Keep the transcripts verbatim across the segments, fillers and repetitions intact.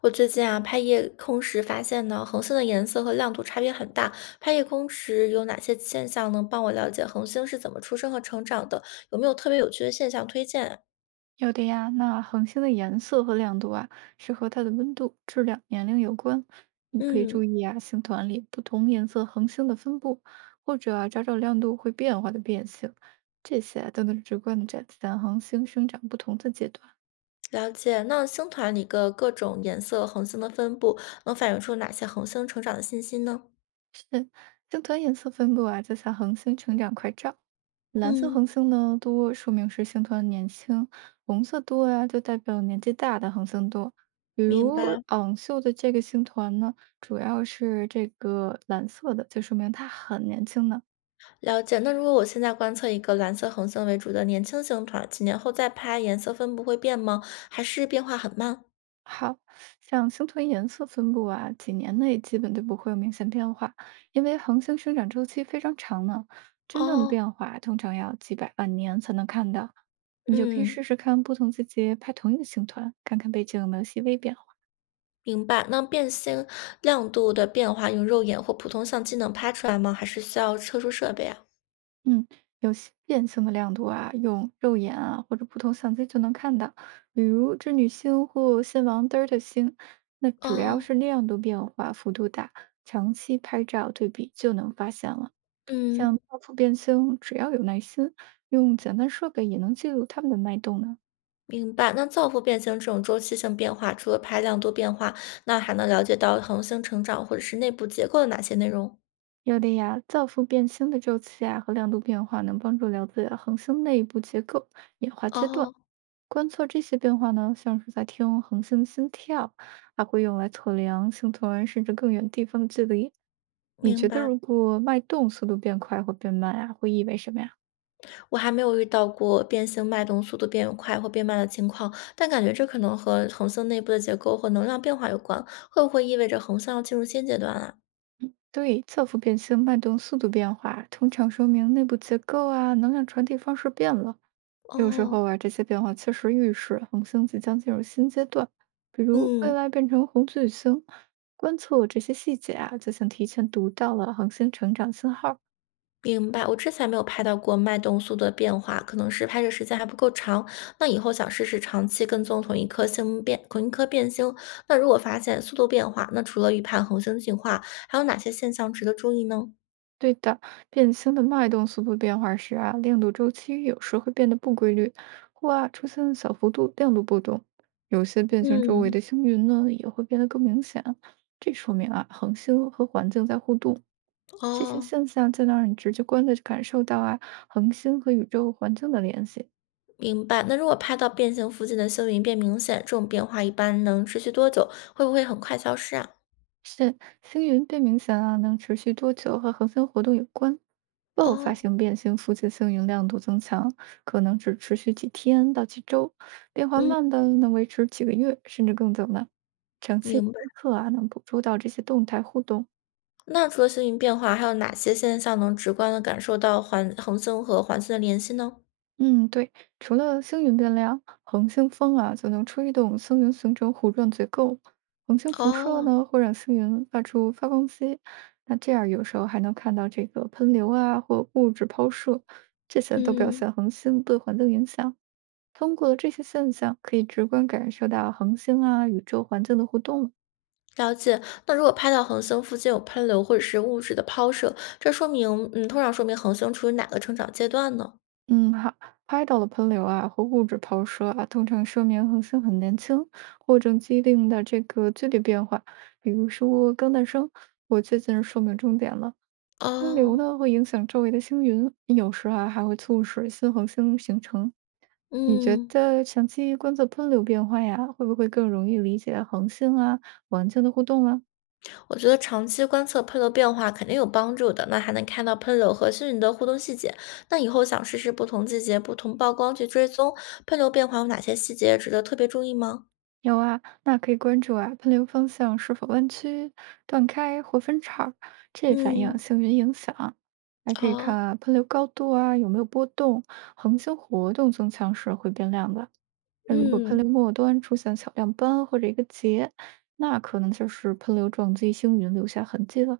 我最近啊，拍夜空时发现呢，恒星的颜色和亮度差别很大。拍夜空时有哪些现象能帮我了解恒星是怎么出生和成长的？有没有特别有趣的现象推荐啊？有的呀，那恒星的颜色和亮度啊，是和它的温度、质量、年龄有关。你可以注嗯，意啊，星团里不同颜色恒星的分布，或者啊，找找亮度会变化的变性，这些啊都能直观的展现恒星生长不同的阶段。了解。那星团里的各种颜色恒星的分布，能反映出哪些恒星成长的信息呢？星团颜色分布啊，就像恒星成长快照。蓝色嗯，恒星呢多，说明是星团年轻；红色多呀、就代表年纪大的恒星多。比明如白，昂秀的这个星团呢，主要是这个蓝色的，就说明它很年轻呢。了解。那如果我现在观测一个蓝色恒星为主的年轻星团，几年后再拍，颜色分布会变吗？还是变化很慢？好像星团颜色分布啊，几年内基本就不会有明显变化，因为恒星生长周期非常长呢。真正的哦，变化通常要几百万年才能看到。你就可以嗯。试试看不同季节拍同一个星团，看看背景有没有细微变化。明白，那变星亮度的变化，用肉眼或普通相机能拍出来吗？还是需要特殊设备啊？嗯，有些变性的亮度啊，用肉眼啊或者普通相机就能看到，比如织女星或仙王德尔塔星。那只要哦，是亮度变化幅度大，长期拍照对比就能发现了。嗯，像造芙变星，只要有耐心，用简单设备也能记录它们的脉动呢。明白。那造父变星这种周期性变化，除了拍亮度变化，那还能了解到恒星成长或者是内部结构的哪些内容？有的呀，造父变星的周期啊和亮度变化，能帮助了解恒星内部结构、演化阶段。哦，观测这些变化呢，像是在听恒星心跳，还会用来测量星团甚至更远地方的距离。你觉明得白。如果脉动速度变快或变慢啊，会意味什么呀？我还没有遇到过变星脉动速度变快或变慢的情况，但感觉这可能和恒星内部的结构或能量变化有关。会不会意味着恒星要进入新阶段啊？对，侧幅变星脉动速度变化，通常说明内部结构啊、能量传递方式变了。有时候哦，啊，这些变化确实预示恒星即将进入新阶段，比如未嗯。来变成红巨星。观测这些细节啊，就像提前读到了恒星成长信号。明白，我之前没有拍到过脉动速度的变化，可能是拍摄时间还不够长。那以后想试试长期跟踪同一颗星变，同一颗变星。那如果发现速度变化，那除了预判恒星进化，还有哪些现象值得注意呢？对的，变星的脉动速度变化时啊，亮度周期有时会变得不规律，或啊出现小幅度亮度波动。有些变星周围嗯，的星云呢，也会变得更明显。这说明啊，恒星和环境在互动。这些哦，现象就能让你直接观的感受到啊，恒星和宇宙环境的联系。明白。那如果拍到变星附近的星云变明显，这种变化一般能持续多久？会不会很快消失啊？是星云变明显啊，能持续多久和恒星活动有关。爆发哦，性变星附近星云亮度增强，可能只持续几天到几周，变化嗯，慢的能维持几个月甚至更久呢。长期明白。观测啊，能捕捉到这些动态互动。那除了星云变化，还有哪些现象能直观的感受到环恒星和环星的联系呢？嗯，对，除了星云变量，恒星风啊就能吹动星云形成弧状结构。恒星辐射哦，呢会让星云发出发光机，那这样有时候还能看到这个喷流啊或物质抛射，这些都表嗯，现恒星对环境影响。通过这些现象，可以直观感受到恒星啊宇宙环境的互动了。了解。那如果拍到恒星附近有喷流或者是物质的抛射，这说明，嗯，通常说明恒星处于哪个成长阶段呢？嗯，好，拍到了喷流啊和物质抛射啊，通常说明恒星很年轻或者既定的这个剧烈变化，比如说刚诞生或最近寿命终点了。喷流哦，呢会影响周围的星云，有时啊还会促使新恒星形成。你觉嗯，得长期观测喷流变化呀，会不会更容易理解恒星啊环境的互动啊？我觉得长期观测喷流变化肯定有帮助的，那还能看到喷流和星云的互动细节。那以后想试试不同季节、不同曝光去追踪喷流变化有哪些细节值得特别注意吗？有啊，那可以关注啊，喷流方向是否弯曲、断开或分叉，这反映嗯，星云影响。还可以看哦，啊，喷流高度啊有没有波动，恒星活动增强时会变亮的。那如果喷嗯。流末端出现小亮斑或者一个结，那可能就是喷流撞击星云留下痕迹了。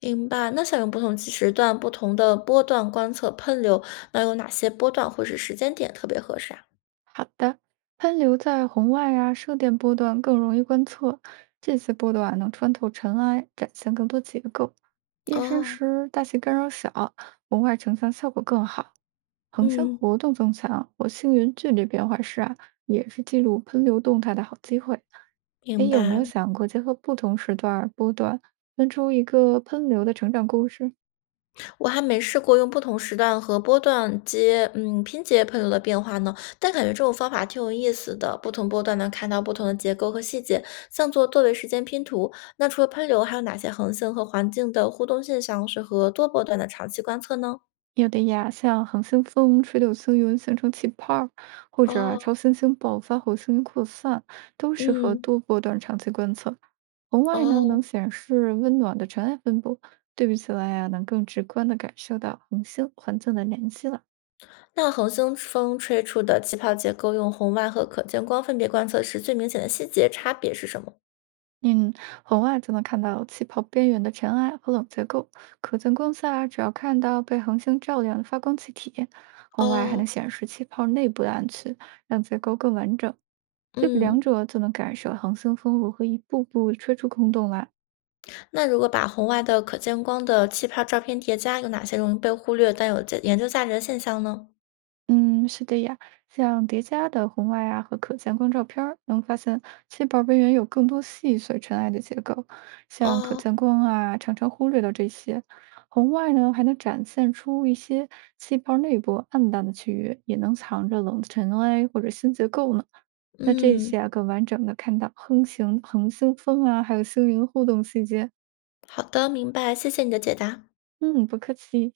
明白，那想用不同计时段、不同的波段观测喷流，那有哪些波段或是时间点特别合适啊？好的，喷流在红外啊、射电波段更容易观测，这些波段啊能穿透尘埃，展现更多结构。夜深哦，时大气干扰小，红外成像效果更好，恒星嗯，活动增强或星云距离变化时啊，也是记录喷流动态的好机会。哎，明有没有白。想过结合不同时段儿波段，分出一个喷流的成长故事？我还没试过用不同时段和波段接，嗯，拼接喷流的变化呢，但感觉这种方法挺有意思的。不同波段能看到不同的结构和细节，像做多维时间拼图。那除了喷流，还有哪些恒星和环境的互动现象适合多波段的长期观测呢？有的呀，像恒星风吹柳星云形成气泡儿或者啊超哦，新星爆发后星云扩散，都适合嗯，多波段长期观测。红外呢，能哦。显示温暖的尘埃分布，对比起来呀、能更直观的感受到恒星环境的联系了。那恒星风吹出的气泡结构用红外和可见光分别观测时，最明显的细节差别是什么？嗯，红外就能看到气泡边缘的尘埃和冷结构，可见光下只要看到被恒星照亮的发光气体，红外还能哦，显示气泡内部的暗区，让结构更完整。对比两嗯，者，就能感受恒星风如何一步步吹出空洞来。那如果把红外的可见光的气泡照片叠加，有哪些容易被忽略但有价研究价值的现象呢？嗯，是的呀，像叠加的红外啊和可见光照片儿，能发现气泡边缘有更多细碎尘埃的结构，像可哦，见光啊，常常忽略到这些。红外呢，还能展现出一些气泡内部暗淡的区域，也能藏着冷尘埃或者新结构呢。那这嗯，些啊，更完整的看到恒星、恒星风啊，还有星云互动细节。好的，明白，谢谢你的解答。嗯，不客气。